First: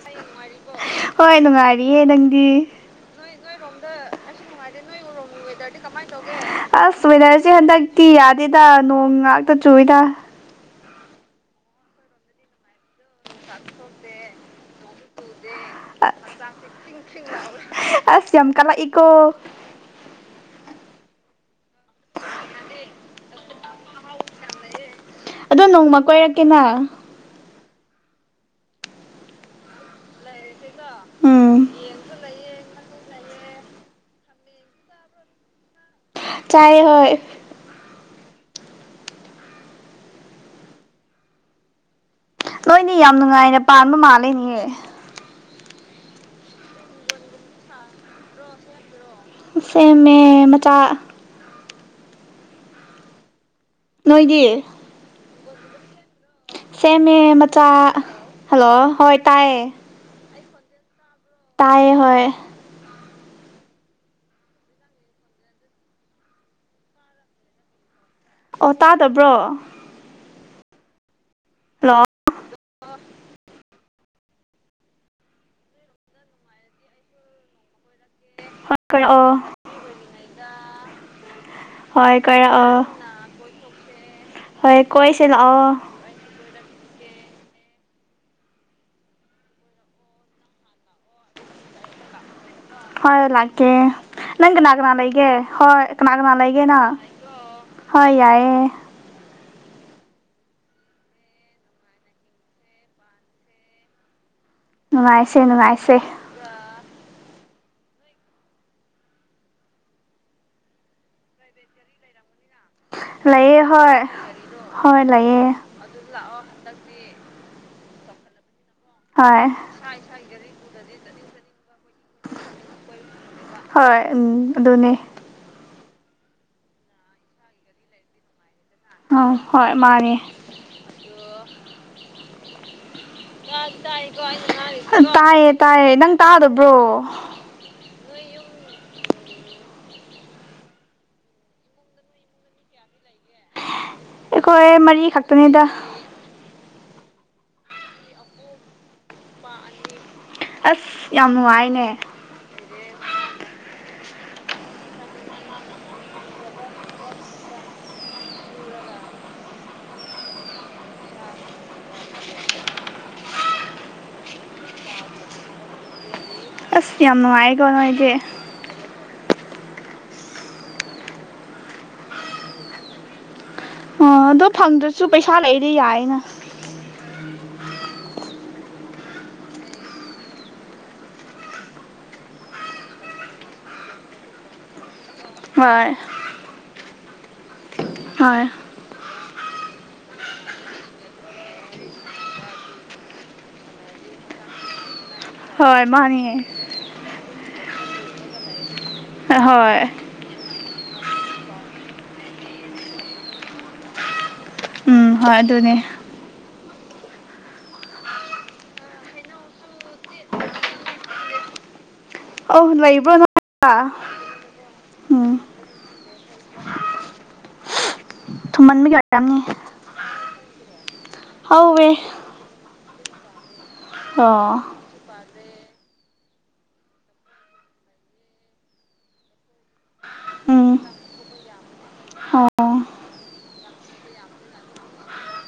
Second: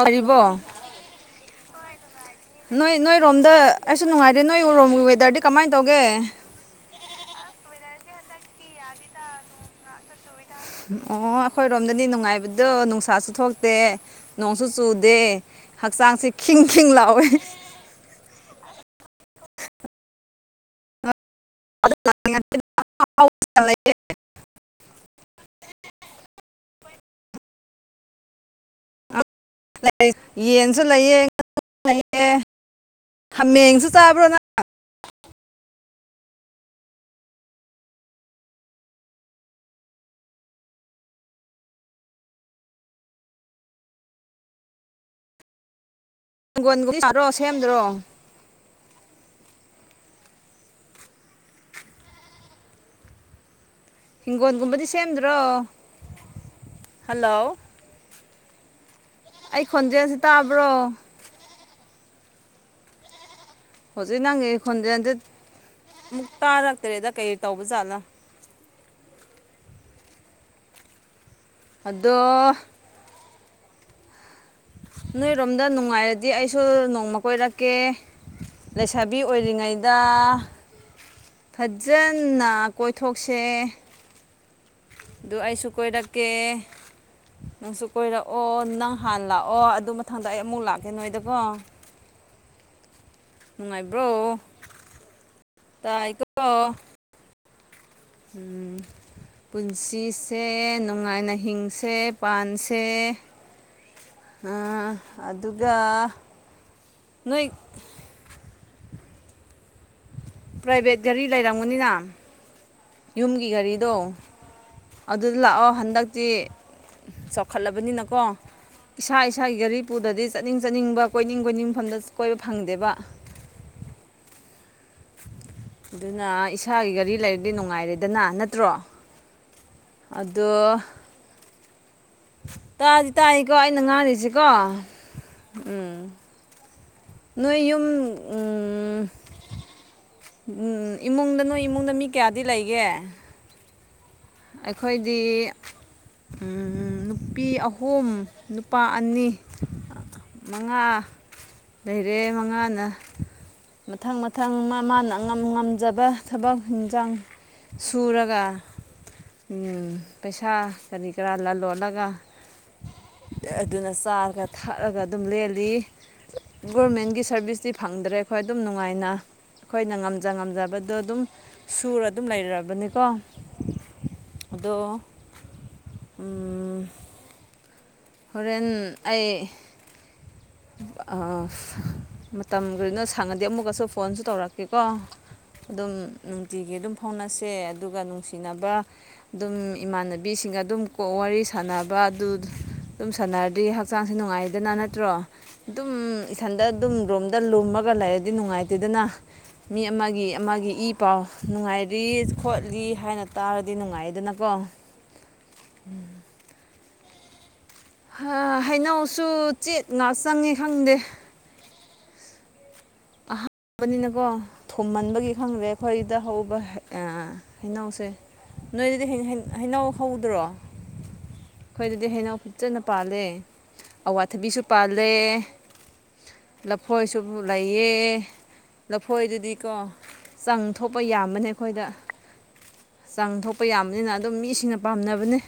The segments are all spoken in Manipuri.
ꯑꯔꯤꯕꯣ ꯍꯣꯏ ꯅꯨꯡꯉꯥꯏꯔꯤꯌꯦ ꯅꯪ ꯅꯣꯏ ꯅꯣꯏꯔꯣꯝꯗ ꯑꯩꯁꯨ ꯅꯨꯡꯉꯥꯏꯔꯦ ꯅꯣꯏꯔꯣꯝꯒꯤ ꯋꯦꯗꯔꯗꯤ ꯀꯃꯥꯏꯅ ꯇꯧꯒꯦ ꯑꯁ ꯋꯤꯟꯅꯔꯁꯦ ꯍꯟꯗꯛꯇꯤ ꯌꯥꯗꯦꯗ ꯅꯣꯡ ꯉꯥꯛꯇ ꯆꯨꯏꯗ ꯑꯣ ꯑꯩꯈꯣꯏꯔꯣꯝꯗꯅꯤ ꯅꯨꯡꯉꯥꯏꯕꯗꯣ ꯅꯨꯡꯁꯥꯁꯨ ꯊꯣꯛꯇꯦ ꯅꯣꯡꯁꯨ ꯆꯨꯗꯦ ꯍꯛꯆꯥꯡꯁꯦ ꯈꯤꯡ ꯈꯤꯡ ꯂꯥꯎꯋꯦ ꯑꯁꯝ ꯀꯂ ꯏꯀꯣ [unintelligible] ꯑꯗꯣ ꯅꯣꯡꯃ ꯀꯣꯏꯔꯛꯀꯦꯅ ꯑꯃ ꯌꯦꯟꯁꯨ ꯂꯩꯑ ꯎꯝ ꯉꯥꯅꯨ ꯂꯩꯑ ꯍꯥꯃꯦꯡꯁꯨ ꯆꯥꯕ꯭ꯔꯣ ꯅ ꯆꯥꯏ ꯍꯣꯏ ꯂꯣꯏꯅꯤ ꯌꯥꯝ ꯅꯨꯡꯉꯥꯏꯅ ꯄꯥꯟꯕ ꯃꯥꯜꯂꯦꯅꯦꯌꯦ ꯍꯪꯒꯣꯟꯒꯨꯝꯕ ꯁꯥꯥꯔꯣ ꯁꯦꯝꯗ꯭ꯔꯣ ꯁꯦꯝꯃꯦ ꯃꯆꯥ ꯅꯣꯏꯗꯤ ꯍꯤꯡꯒꯣꯜꯒꯨꯝꯕꯗꯤ ꯁꯦꯝꯗ꯭ꯔꯣ ꯁꯦꯝꯃꯦ ꯍꯜꯂꯣ ꯃꯆꯥ ꯍꯜꯂꯣ ꯍꯣꯏ ꯇꯥꯏꯌꯦ ꯑꯩ ꯈꯣꯟꯖꯦꯜꯁꯤ ꯇꯥꯕ꯭ꯔꯣ ꯇꯥꯏ ꯍ ꯍꯧꯖꯤꯛ ꯅꯪꯒꯤ ꯈꯣꯟꯖꯦꯜꯁ ꯑꯃꯨꯛ ꯇꯥꯔꯛꯇ꯭ꯔꯦꯗ ꯀꯩ ꯇꯧꯕꯖꯥꯠꯂꯥ ꯑꯣ ꯇꯥꯗꯕ꯭ꯔꯣ ꯍꯜꯂꯣ ꯑꯗꯣ ꯅꯣꯏꯔꯣꯝꯗ ꯅꯨꯡꯉꯥꯏꯔꯗꯤ ꯑꯩꯁꯨ ꯅꯣꯡꯃ ꯀꯣꯏꯔꯛꯀꯦ ꯍꯣꯏ ꯂꯩꯁꯥꯕꯤ ꯀꯣꯏꯔꯛꯑꯣ ꯑꯣꯏꯔꯤꯉꯩꯗ ꯍꯣꯏ ꯐꯖꯅ ꯀꯣꯏꯔꯛꯑꯣ ꯀꯣꯏꯊꯣꯛꯁꯦ ꯍꯣꯏ ꯀꯣꯏꯁꯦ ꯂꯥꯛꯑꯣ ꯑꯗꯨꯒꯣꯥꯏꯁꯨꯨꯀꯣꯏ ꯗꯀꯦ ꯅꯪꯁꯨ ꯀꯣꯏꯔꯛꯑꯣ ꯅꯪ ꯍꯥꯟꯅ ꯂꯥꯛꯑꯣ ꯑꯗꯨ ꯃꯊꯪꯗ ꯑꯩ ꯑꯃꯨꯛ ꯂꯥꯛꯀꯦ ꯅꯣꯏꯗꯀꯣ ꯍꯣꯏ ꯂꯥꯛꯀꯦ ꯅꯨꯡꯉꯥꯏꯕ꯭ꯔꯣ ꯅꯪ ꯀꯅꯥ ꯀꯅꯥ ꯂꯩꯒꯦ ꯍꯣꯏ ꯀꯅꯥ ꯀꯅꯥ ꯇꯥꯏꯀꯣ ꯂꯩꯒꯦꯅ ꯎꯝ ꯄꯨꯟꯁꯤꯁꯦ ꯅꯨꯡꯉꯥꯏꯅ ꯍꯤꯡꯁꯦ ꯄꯥꯟꯁꯦ ꯑꯝ ꯅꯨꯡꯉꯥꯏꯁꯦ ꯑꯗꯨꯒ ꯅꯨꯡꯉꯥꯏꯁꯦ ꯅꯣꯏ ꯄ꯭ꯔꯥꯏꯚꯦꯠ ꯒꯥꯔꯤ ꯂꯩꯔꯝꯒꯅꯤꯅ ꯌꯨꯝꯒꯤ ꯂꯩꯌꯦ ꯒꯥꯔꯤꯗꯣ ꯍꯣꯏ ꯍꯣꯏ ꯑꯗꯨꯗ ꯂꯩꯌꯦ ꯂꯥꯛꯑꯣ ꯍꯟꯗꯛ ꯤ ꯆꯥꯎꯈꯠꯂꯕꯅꯤꯅꯀꯣ ꯏꯁꯥ ꯍꯣꯏ ꯏꯁꯥꯒꯤ ꯒꯔꯤ ꯄꯨꯗꯗꯤ ꯆꯠꯅꯤꯡ ꯆꯠꯅꯤꯡꯕ ꯀꯣꯏꯅꯤꯡ ꯀꯣꯏꯅꯤꯡꯐꯝꯗ ꯀꯣꯏꯕ ꯐꯪꯗꯦꯕ ꯍꯣꯏ ꯎꯝ ꯑꯗꯨꯅꯦ ꯑꯗꯨꯅ ꯏꯁꯥꯒꯤ ꯒꯥꯔꯤ ꯂꯩꯔꯒꯗꯤ ꯅꯨꯡꯉꯥꯏꯔꯦꯗꯅ ꯅꯠꯇ꯭ꯔꯣ ꯑꯥ ꯍꯣꯏ ꯃꯥꯅꯦ ꯑꯗꯣ ꯇꯥꯛꯑꯗꯤ ꯇꯥꯛꯏꯀꯣ ꯑꯩꯅ ꯉꯥꯡꯔꯤꯁꯤꯀꯣ ꯇꯥꯏꯌꯦ ꯇꯥꯏꯌꯦ ꯎꯝ ꯅꯪ ꯇꯥꯗꯕ꯭ꯔꯣ ꯅꯣꯏ ꯌꯨꯝ ꯎꯝ ꯎꯝ ꯏꯃꯨꯡꯗ ꯅꯣꯏꯃꯨꯡꯗ ꯃꯤ ꯀꯌꯥꯗꯤ ꯂꯩꯒꯦ ꯑꯩꯈꯣꯏ ꯃꯔꯤ ꯑꯩꯈꯣꯏꯗꯤ ꯈꯛꯇꯅꯤꯗ ꯎꯝ ꯅꯨꯄꯤ ꯑꯍꯨꯝ ꯅꯨꯄꯥ ꯑꯅꯤ ꯃꯉꯥ ꯑꯁ ꯌꯥꯝ ꯅꯨꯡꯉꯥꯏꯅꯦ ꯂꯩꯔꯦ ꯃꯉꯥꯅ ꯃꯊꯪ ꯃꯊꯪ ꯃꯥ ꯃꯥꯅ ꯉꯝ ꯉꯝꯖꯕ ꯊꯕꯛ ꯍꯟꯁꯥꯡ ꯁꯨꯔꯒ ꯄꯩꯁꯥ ꯀꯔꯤ ꯀꯔꯥ ꯂꯂꯣꯜꯂꯒ ꯑꯗꯨꯅ ꯆꯥꯔꯒ ꯊꯛꯑꯒ ꯑꯗꯨꯝ ꯂꯦꯜꯂꯤ ꯑꯁ ꯌꯥꯝ ꯒꯣꯔꯃꯦꯟꯒꯤ ꯅꯨꯡꯉꯥꯏꯀꯣ ꯁꯥꯔꯚꯤꯁꯇꯤ ꯅꯣꯏꯗꯤ ꯐꯪꯗ꯭ꯔꯦ ꯑꯩꯈꯣꯏ ꯑꯗꯨꯝ ꯅꯨꯡꯉꯥꯏꯅ ꯑꯩꯈꯣꯏꯅ ꯉꯝꯖ ꯉꯝꯖꯕꯗꯣ ꯑꯗꯨꯝ ꯁꯨꯔ ꯑꯗꯨꯝ ꯂꯩꯔꯕꯅꯤꯀꯣ ꯑꯣ ꯑꯗꯣ ꯐꯪꯗ꯭ꯔꯁꯨ ꯄꯩꯁꯥ ꯂꯩꯗꯤ ꯌꯥꯏꯅ ꯎꯝ ꯍꯣꯔꯦꯟ ꯑꯩ ꯑꯥ ꯃꯇꯝ ꯀꯔꯤꯅꯣ ꯁꯥꯡꯉꯗꯤ ꯑꯃꯨꯛꯀꯁꯨ ꯐꯣꯟꯁꯨ ꯇꯧꯔꯛꯀꯦꯀꯣ ꯍꯣꯏ ꯑꯗꯨꯝ ꯅꯨꯡꯇꯤꯒꯤ ꯑꯗꯨꯝ ꯐꯥꯎꯅꯁꯦ ꯑꯗꯨꯒ ꯍꯣꯏ ꯅꯨꯡꯁꯤꯅꯕ ꯑꯗꯨꯝ ꯏꯃꯥꯟꯅꯕꯤꯁꯤꯡꯒ ꯑꯗꯨꯝ ꯋꯥꯔꯤ ꯁꯥꯟꯅꯕ ꯑꯗꯨ ꯑꯗꯨꯝ ꯁꯥꯟꯅꯔꯗꯤꯗꯤ ꯍꯛꯆꯥꯡꯁꯦ ꯅꯨꯡꯉꯥꯏꯗꯅ ꯅꯠꯇ꯭ꯔꯣ ꯍꯣꯏ ꯑꯗꯨꯝ ꯃꯥꯅꯦ ꯏꯊꯟꯗ ꯑꯗꯨꯝ ꯔꯣꯝꯗ ꯂꯨꯝꯃꯒ ꯂꯩꯔꯗꯤ ꯅꯨꯡꯉꯥꯏꯇꯦꯗꯅ ꯍꯣꯏ ꯃꯤ ꯑꯃꯒꯤ ꯑꯃꯒꯤ ꯏ ꯄꯥꯎ ꯅꯨꯡꯉꯥꯏꯔꯤ ꯈꯣꯠꯂꯤ ꯍꯥꯏꯅ ꯇꯥꯔꯗꯤ ꯅꯨꯡꯉꯥꯏꯗꯅꯀꯣ ꯎꯝ ꯍꯣꯏ ꯑꯗꯨꯅꯦ ꯍꯥ ꯍꯩꯅꯧꯁꯨ ꯆꯦꯠꯅ ꯆꯪꯏ ꯈꯪꯗꯦ ꯑꯧ ꯂꯏꯕ꯭ꯔꯣ ꯅ ꯕꯅꯤꯅꯀꯣ ꯊꯨꯝꯃꯟꯕꯒꯤ ꯈꯪꯗꯦ ꯑꯩꯈꯣꯏꯗ ꯍꯧꯕ ꯍꯩꯅꯧꯁꯦ ꯊꯨꯝꯃꯟꯕꯒꯤ ꯅꯣꯏꯗꯨꯗꯤ ꯍꯩ ꯑꯣꯏꯔꯝꯅꯤ ꯍꯩꯅꯧ ꯍꯧꯗ꯭ꯔꯣ ꯍꯧꯋꯦ ꯑꯩꯈꯣꯏꯗꯨꯗꯤ ꯍꯩꯅꯧ ꯐꯖꯅ ꯄꯥꯜꯂꯦ ꯑꯋꯥꯊꯕꯤꯁꯨ ꯑꯣ ꯄꯥꯜ ꯂꯦ ꯂꯐꯣꯏꯁꯨ ꯂꯩꯌꯦ ꯂꯐꯣꯏꯗꯨꯗꯤꯀꯣ ꯆꯪ ꯊꯣꯛꯄ ꯌꯥꯝꯕꯅꯦ ꯑꯩꯈꯣꯏꯗ ꯍꯥ ꯑꯣ ꯆꯥꯡ ꯊꯣꯛꯄ ꯌꯥꯝꯕꯅꯤꯅ ꯑꯗꯨꯝ ꯃꯤꯁꯤꯡꯅ ꯄꯥꯝꯅꯕꯅꯤ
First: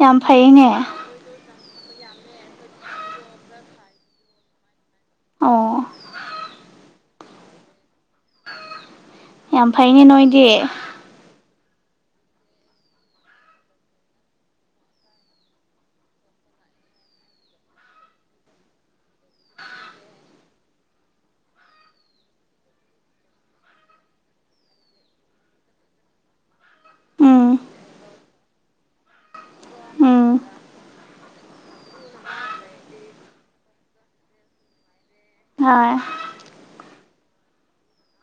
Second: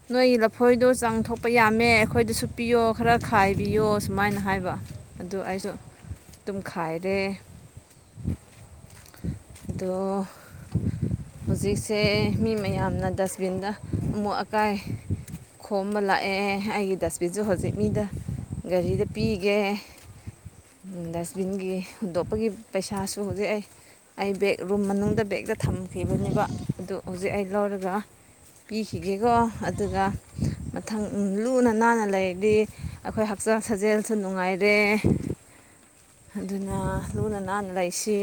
ꯌꯥꯝ ꯅꯣꯏꯒꯤ ꯐꯩꯅꯦ ꯂꯐꯣꯏꯗꯣ ꯆꯥꯡꯊꯣꯛ ꯄ ꯌꯥꯝꯃꯦ ꯑꯩꯈꯣꯏꯗꯁꯨ ꯄꯤꯌꯣ ꯈꯔ ꯈꯥꯏꯕꯤꯌꯣ ꯁꯨꯃꯥꯏꯅ ꯍꯥꯏꯕ ꯑꯗꯨ ꯑꯩꯁꯨ ꯑꯣ ꯇꯨꯝꯈꯥꯏꯔꯦ ꯌꯥꯝ ꯑꯗꯣ ꯐꯩꯅꯦ ꯅꯣꯏꯗꯤ ꯍꯧꯖꯤꯛꯁꯦ ꯃꯤ ꯃꯌꯥꯝꯅ ꯗꯁꯕꯤꯟꯗ ꯑꯃꯣꯠ ꯑꯀꯥꯏ ꯈꯣꯝꯕ ꯂꯥꯛꯑꯦ ꯑꯩꯒꯤ ꯗꯁꯕꯤꯟꯁꯨ ꯍꯧꯖꯤꯛ ꯃꯤꯗ ꯒꯥꯔꯤꯗ ꯄꯤꯒꯦ ꯗꯁꯕꯤꯟꯒꯤ ꯍꯨꯟꯗꯣꯛꯄꯒꯤ ꯄꯩꯁꯥꯁꯨ ꯍꯧꯖꯤꯛ ꯑꯩ ꯑꯩ ꯕꯦꯛ ꯔꯨꯝ ꯃꯅꯨꯡꯗ ꯕꯦꯛꯇ ꯊꯝꯈꯤꯕꯅꯦꯕ ꯑꯗꯨ ꯍꯧꯖꯤꯛ ꯑꯩ ꯎꯝ ꯂꯧꯔꯒ ꯄꯤꯈꯤꯒꯦꯀꯣ ꯑꯗꯨꯒ ꯎꯝ ꯃꯊꯪ ꯂꯨꯅ ꯅꯥꯟꯅ ꯂꯩꯔꯗꯤ ꯑꯩꯈꯣꯏ ꯍꯛꯆꯥꯡ ꯁꯥꯖꯦꯜꯁꯨ ꯅꯨꯡꯉꯥꯏꯔꯦ ꯍꯣꯏ ꯑꯗꯨꯅ ꯂꯨꯅ ꯅꯥꯟꯅ ꯂꯩꯁꯤ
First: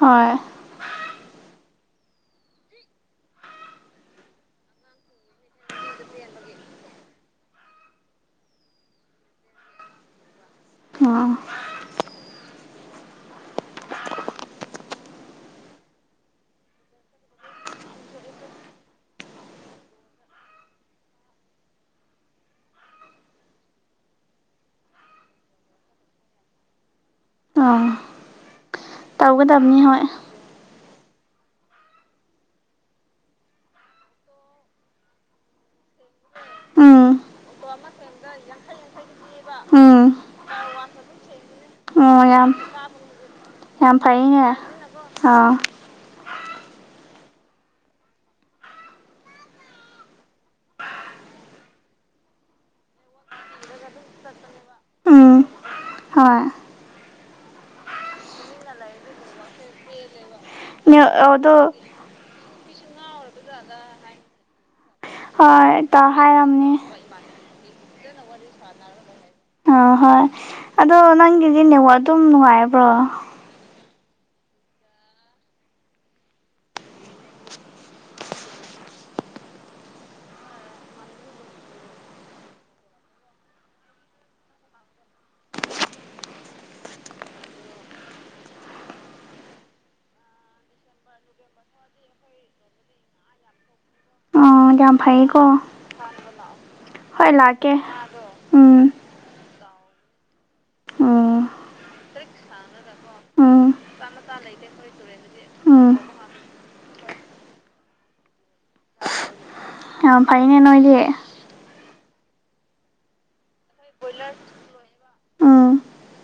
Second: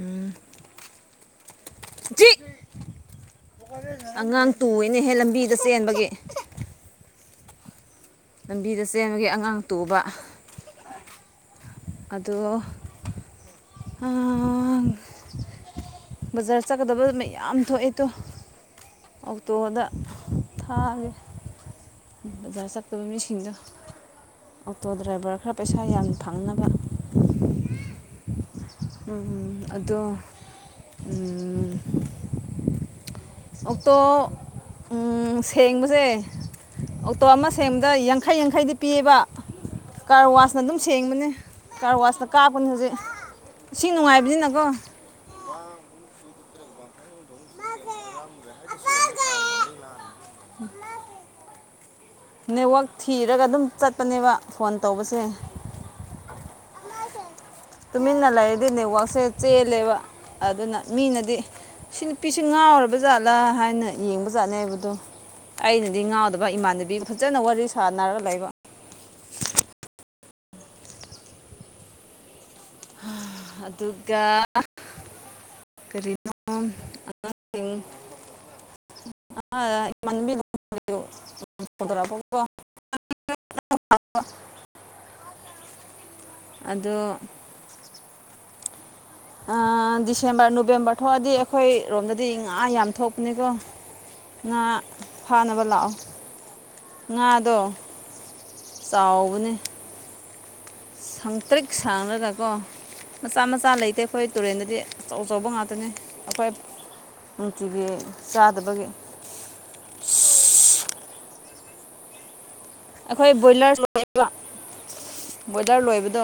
ꯍꯣꯏ [unintelligible] ꯑꯉꯥꯡ ꯇꯨꯏꯅꯦꯍꯦ ꯂꯝꯕꯤꯗ ꯆꯦꯟꯕꯒꯤ ꯂꯝꯕꯤꯗ ꯆꯦꯟꯕꯒꯤ ꯑꯉꯥꯡ ꯇꯣꯛꯕ ꯎꯝ ꯑꯗꯣ ꯕꯖꯥꯔ ꯆꯠꯀꯗꯕ ꯃ ꯌꯥꯝ ꯊꯣꯛꯑꯦ ꯇꯣ ꯑꯣꯛꯇꯣꯗ ꯊꯥꯒꯦ ꯕꯖꯥꯔ ꯆꯠꯀꯕ ꯃꯤꯁꯤꯡꯗꯣ ꯑꯣꯇꯣ ꯗ꯭ꯔꯥꯏꯚꯔ ꯈꯔ ꯄꯩꯁꯥ ꯌꯥꯝꯅ ꯐꯪꯅꯕ ꯑꯥ ꯎ ꯑꯗꯣ ꯑꯣꯛꯇꯣ ꯁꯦꯡꯕꯁꯦ ꯎꯝ ꯑꯣꯇꯣ ꯑꯃ ꯁꯦꯡꯕꯗ ꯌꯥꯡꯈꯩ ꯌꯥꯡꯈꯩꯗꯤ ꯄꯤꯌꯦꯕ ꯎꯝ ꯀꯥꯔ ꯋꯥꯁꯅ ꯑꯗꯨꯝ ꯁꯦꯡꯕꯅꯦ ꯀꯥꯔ ꯑꯣ ꯋꯥꯆꯅ ꯌꯥꯝ ꯀꯥꯞꯄꯅꯤ ꯍꯧꯖꯤꯛ ꯏꯁꯤꯡ ꯌꯥꯝ ꯐꯩꯅꯦ ꯅꯨꯡꯉꯥꯏꯕꯁꯤꯅꯀꯣ ꯑꯥ [unintelligible] ꯅꯦꯠꯋꯥꯛ ꯊꯤꯔꯒ ꯑꯗꯨꯝ ꯆꯠꯄꯅꯦꯕ ꯐꯣꯟ ꯇꯧꯕꯁꯦ ꯎꯝ ꯍꯣꯏ ꯇꯨꯃꯤꯟꯅ ꯂꯩꯔꯗꯤ ꯅꯦꯠꯋꯥꯛꯁꯦ ꯆꯦꯜꯂꯦꯕ ꯑꯗꯨꯅ ꯃꯤꯅꯗꯤ ꯑꯗꯣ ꯁꯤ ꯅꯨꯄꯤꯁꯦ ꯉꯥꯎꯕ ꯖꯥꯠꯂꯥ ꯍꯥꯏꯅ ꯌꯦꯡꯕ ꯖꯥꯠꯅꯦ ꯍꯥꯏꯕꯗꯣ ꯍꯣꯏ ꯑꯩꯅꯗꯤ ꯇ ꯉꯥꯎꯗꯕ ꯍꯥꯏꯔꯝꯅꯤ ꯏꯃꯥꯟꯅꯕꯤ ꯐꯖꯅ ꯋꯥꯔꯤ ꯁꯥꯅꯔꯒ ꯂꯩꯕ ꯑ ꯍꯣꯏ ꯑꯗꯣ ꯅꯪꯒꯤꯗꯤ ꯅꯦꯋꯥꯛ ꯑꯗꯨꯝ ꯅꯨꯡꯉꯥꯏꯕ꯭ꯔꯣ ꯑꯗꯨꯒꯗꯨꯒꯥ ꯀꯔꯤꯅ ꯑ [inaudible] ꯁꯗ꯭ꯔꯕꯀꯣ [inaudible] [inaudible] ꯑꯗꯣ ꯗꯤꯁꯦꯝꯕꯔ ꯅꯣꯕꯦꯝꯕꯔ ꯊꯣꯛꯑꯗꯤ ꯑꯩꯈꯣꯏꯔꯣꯝꯗꯗꯤ ꯉꯥ ꯌꯥꯝ ꯊꯣꯛꯄꯅꯦꯀꯣ ꯉꯥ ꯑꯣ ꯌꯥꯝ ꯐꯩꯀꯣ ꯐꯥꯅꯕ ꯂꯥꯛꯑꯣ ꯍꯣꯏ ꯉꯥꯗꯣ ꯂꯥꯛꯀꯦ ꯎꯝ ꯆꯥꯎꯕꯅꯦ ꯎꯝ ꯁꯪꯇ꯭ꯔꯤꯛ ꯁꯥꯡꯔꯒꯀꯣ ꯃꯆꯥ ꯃꯆꯥ ꯎꯝ ꯂꯩꯇꯦ ꯑꯩꯈꯣꯏ ꯇꯨꯔꯦꯟꯗꯗꯤ ꯑꯆꯧ ꯑꯆꯧꯕ ꯉꯥꯛꯇꯅꯤ ꯎꯝ ꯑꯩꯈꯣꯏ ꯅꯨꯡꯇꯤꯒꯤ ꯆꯥꯗꯕꯒꯤ ꯑꯥ ꯐꯥꯏꯅꯦ ꯅꯣꯏꯗꯤ ꯑꯩꯈꯣꯏ ꯕꯣꯏꯂꯔ ꯂꯣꯏꯕ ꯎꯝ ꯕꯣꯏꯂꯔ ꯂꯣꯏꯕꯗꯣ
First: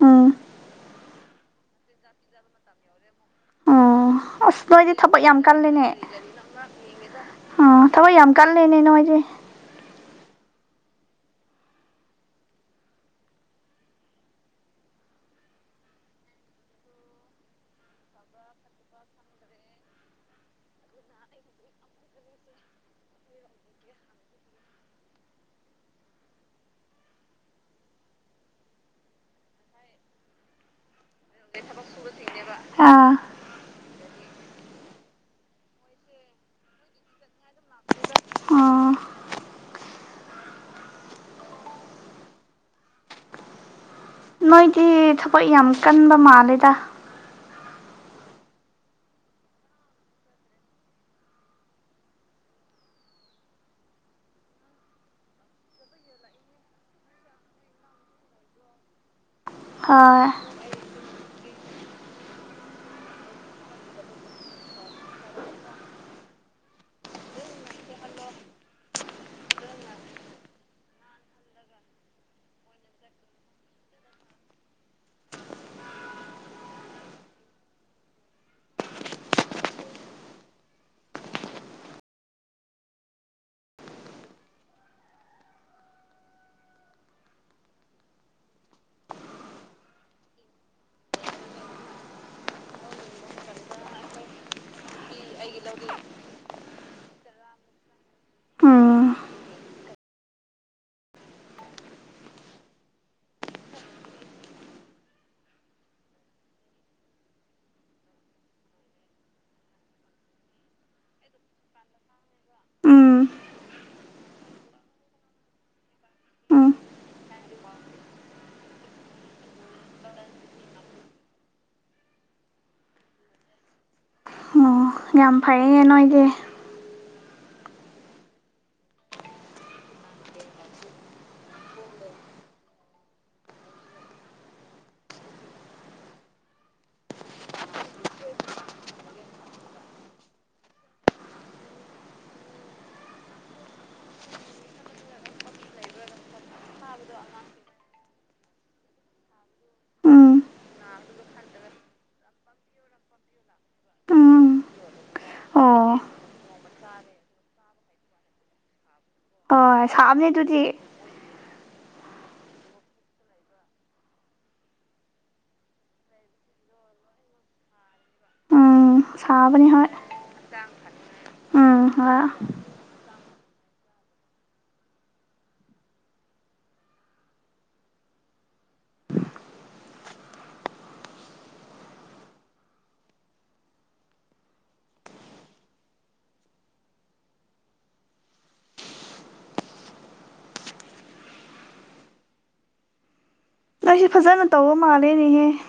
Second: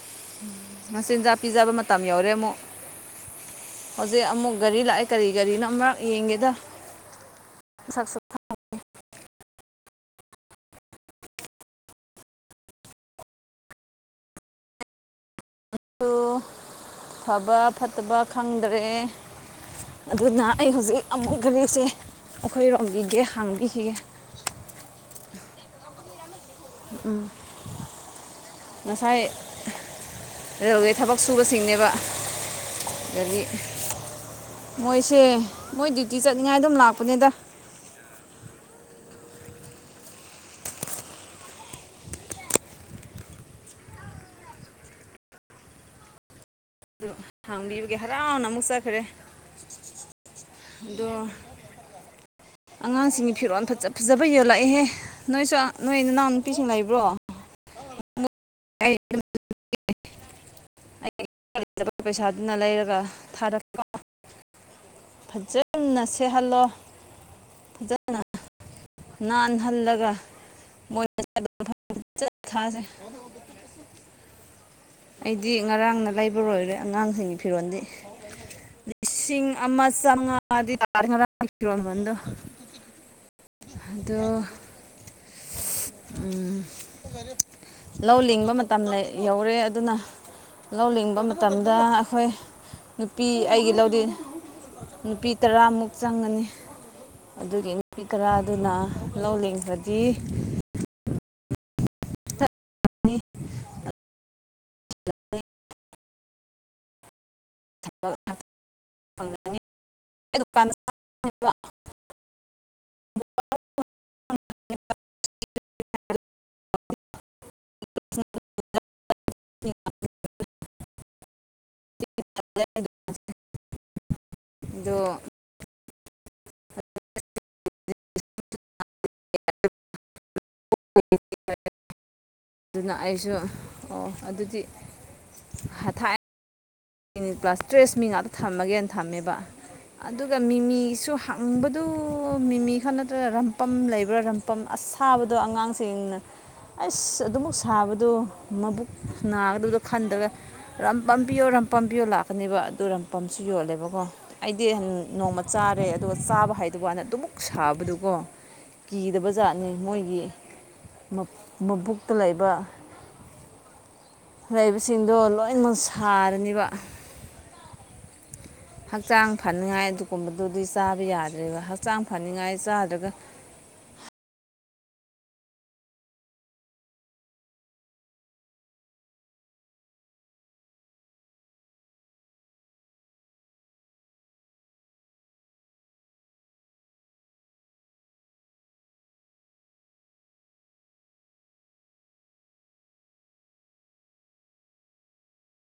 ꯎꯝ ꯃꯆꯤꯟꯖꯥꯛ ꯄꯤꯖꯕ ꯃꯇꯝ ꯌꯧꯔꯦ ꯑꯃꯨꯛ ꯎꯝ ꯍꯧꯖꯤꯛ ꯑꯃꯨꯛ ꯑꯁ ꯒꯥꯔꯤ ꯅꯣꯏꯗꯤ ꯂꯥꯛꯑꯦ ꯊꯕꯛ ꯀꯔꯤ ꯒꯥꯔꯤꯅꯣ ꯑꯃꯔꯛ ꯌꯦꯡꯒꯦꯗ ꯑ ꯁꯛ ꯊꯕꯛ ꯌꯥꯝ ꯁꯛꯁꯨ ꯀꯜꯂꯦꯅꯦ ꯅꯣꯏꯗꯤ ꯑꯗꯨꯨ ꯐꯕ ꯐꯠꯇꯕ ꯈꯪꯗ꯭ꯔꯦ ꯑꯗꯨꯅ ꯑꯩ ꯍꯧꯖꯤꯛ ꯑꯃꯨꯛ ꯒꯥꯔꯤꯁꯦ ꯑꯩꯈꯣꯏꯔꯣꯝꯕꯤꯒꯦ ꯍꯥꯡꯕꯤꯈꯤꯒꯦ ꯎꯝ ꯉꯁꯥꯏ ꯔꯦꯜꯋꯦ ꯊꯕꯛ ꯁꯨꯕꯁꯤꯡꯅꯦꯕ ꯑꯥ ꯑꯗꯨꯗꯤ ꯃꯣꯏꯁꯦ ꯃꯣꯏ ꯗ꯭ꯌꯨꯇꯤ ꯆꯠꯅꯤꯡꯉꯥꯏ ꯑꯗꯨꯝ ꯂꯥꯛꯄꯅꯦꯗ ꯑꯥ ꯅꯣꯏꯗꯤ ꯊꯕꯛ ꯌꯥꯝ ꯀꯟꯕ ꯃꯥꯜꯂꯦꯗ ꯑꯗꯨ ꯍꯥꯡꯕꯤꯕꯒꯤ ꯍꯔꯥꯎꯅ ꯑꯃꯨꯛ ꯆꯠꯈ꯭ꯔꯦ ꯑꯗ ꯑꯉꯥꯡꯁꯤꯡꯒꯤ ꯐꯤꯔꯣꯜ ꯐꯖ ꯐꯖꯕ ꯌꯣꯜꯂꯛꯑꯦꯍꯦ ꯅꯣꯏꯁꯨ ꯅꯣꯏ ꯅꯅꯥꯎ ꯅꯨꯄꯤꯁꯨ ꯂꯩꯕ꯭ꯔꯣ ꯑꯩ ꯑꯥ ꯑꯩ ꯄꯩꯁꯥꯗꯨꯅ ꯂꯩꯔꯒ ꯊꯥꯔꯛ ꯐꯖꯅ ꯁꯦꯠꯍꯜꯂꯣ ꯐꯖꯅ ꯅꯅꯥꯟꯍꯜꯂꯒ ꯃꯣꯏꯠ ꯊꯥꯁꯦ [inaudible] ꯑꯩꯗꯤ ꯉꯔꯥꯡꯅ ꯂꯩꯕꯔꯣꯏꯔꯦ ꯑꯉꯥꯡꯁꯤꯡꯒꯤ ꯐꯤꯔꯣꯟꯜꯗꯤ ꯑꯃ ꯆꯉ ꯑꯗꯨ ꯇꯔꯗ [inaudible] ꯑꯗꯣ ꯎꯝ ꯂꯧ ꯂꯤꯡꯕ ꯃꯇꯝꯗ ꯌꯧꯔꯦ ꯑꯗꯨꯅ ꯂꯧ ꯂꯤꯡꯕ ꯃꯇꯝꯗ ꯑꯩꯈꯣꯏ ꯅꯨꯄꯤ ꯑꯩꯒꯤ ꯂꯧꯗꯤ ꯅꯨꯄꯤ ꯇꯔꯥꯃꯨꯛ ꯆꯪꯒꯅꯤ ꯑꯗꯨꯒꯤ ꯅꯨꯄꯤ ꯀꯔꯗꯨꯅ ꯎꯝ ꯂꯧ ꯂꯤꯡꯈꯗꯤ ꯑꯅꯤ [inaudible] ꯎꯝ ꯎꯝ [unintelligible] [unintelligible] ꯑꯣ ꯑꯗꯣ ꯌꯥꯝ ꯐꯩꯌꯦ ꯅꯣꯏꯗꯤ [unintelligible] ꯑꯗꯨꯅ ꯑꯩꯁꯨ ꯑꯣ ꯑꯗꯨꯗꯤ ꯊꯥꯏ ꯀꯂꯤꯅꯤꯠ ꯄ꯭ꯂꯥꯁ ꯇ꯭ꯔꯦꯁ ꯃꯤ ꯉꯥꯛꯇ ꯊꯝꯃꯒꯦꯅ ꯊꯝꯃꯦꯕ ꯫ ꯑꯗꯨꯒ ꯃꯤꯃꯤꯁꯨ ꯍꯪꯕꯗꯨ ꯃꯤꯃꯤ ꯈꯛ ꯅꯠꯇ꯭ꯔꯒ ꯔꯝꯄꯝ ꯂꯩꯕ꯭ꯔꯥ ꯔꯝ ꯄꯝ ꯑꯁꯥꯕꯗꯣ ꯑꯉꯥꯡꯁꯤꯡꯅ ꯑꯁ ꯑꯗꯨꯃꯛ ꯁꯥꯕꯗꯣ ꯃꯕꯨꯛ ꯅꯥꯒꯗꯕꯗꯣ ꯎꯝ ꯈꯟꯗꯒꯩ ꯔꯝꯄꯝꯄꯤꯌꯣ ꯔꯝꯄꯝ ꯄꯤꯌꯣ ꯂꯥꯛꯀꯅꯦꯕ ꯑꯗꯨ ꯔꯝꯄꯝꯁꯨ ꯌꯣꯜꯂꯦꯕꯀꯣ ꯫ ꯎꯝ ꯑꯩꯗꯤ ꯅꯣꯡꯃ ꯆꯥꯔꯦ ꯑꯣ ꯑꯗꯨꯒ ꯆꯥꯕ ꯍꯥꯏꯗꯕ ꯋꯥꯅꯦ ꯑꯗꯨꯃꯛ ꯁꯥꯕꯗꯨꯀꯣ ꯫ ꯀꯤꯗꯕ ꯖꯥꯠꯅꯤ ꯍꯣꯏ ꯃꯣꯏꯒꯤ ꯁꯥꯕꯅꯦ ꯑꯗꯨꯗꯤ ꯫ ꯃꯕꯨꯛꯇ ꯂꯩꯕ ꯂꯩꯕꯁꯤꯡꯗꯣ ꯂꯣꯏ ꯃꯛ ꯁꯥꯔꯅꯤꯕ ꯫ ꯎꯝ ꯍꯛꯆꯥꯡ ꯁꯥꯕꯅꯤ ꯐꯅꯤꯡꯉꯥꯏ ꯍꯣꯏ ꯑꯗꯨꯒꯨꯝꯕꯗꯨꯗꯤ ꯆꯥꯕ ꯌꯥꯗ꯭ꯔꯦꯕ ꯎꯝ ꯍꯛꯆꯥꯡ ꯍꯣꯏ ꯐꯅꯤꯡꯉꯥꯏ ꯆꯥꯗ꯭ꯔꯒ ꯫ ꯂꯩꯁꯦ ꯐꯖꯅ ꯇꯧꯕ ꯃꯥꯜꯂꯦꯅꯦꯍꯦ ꯫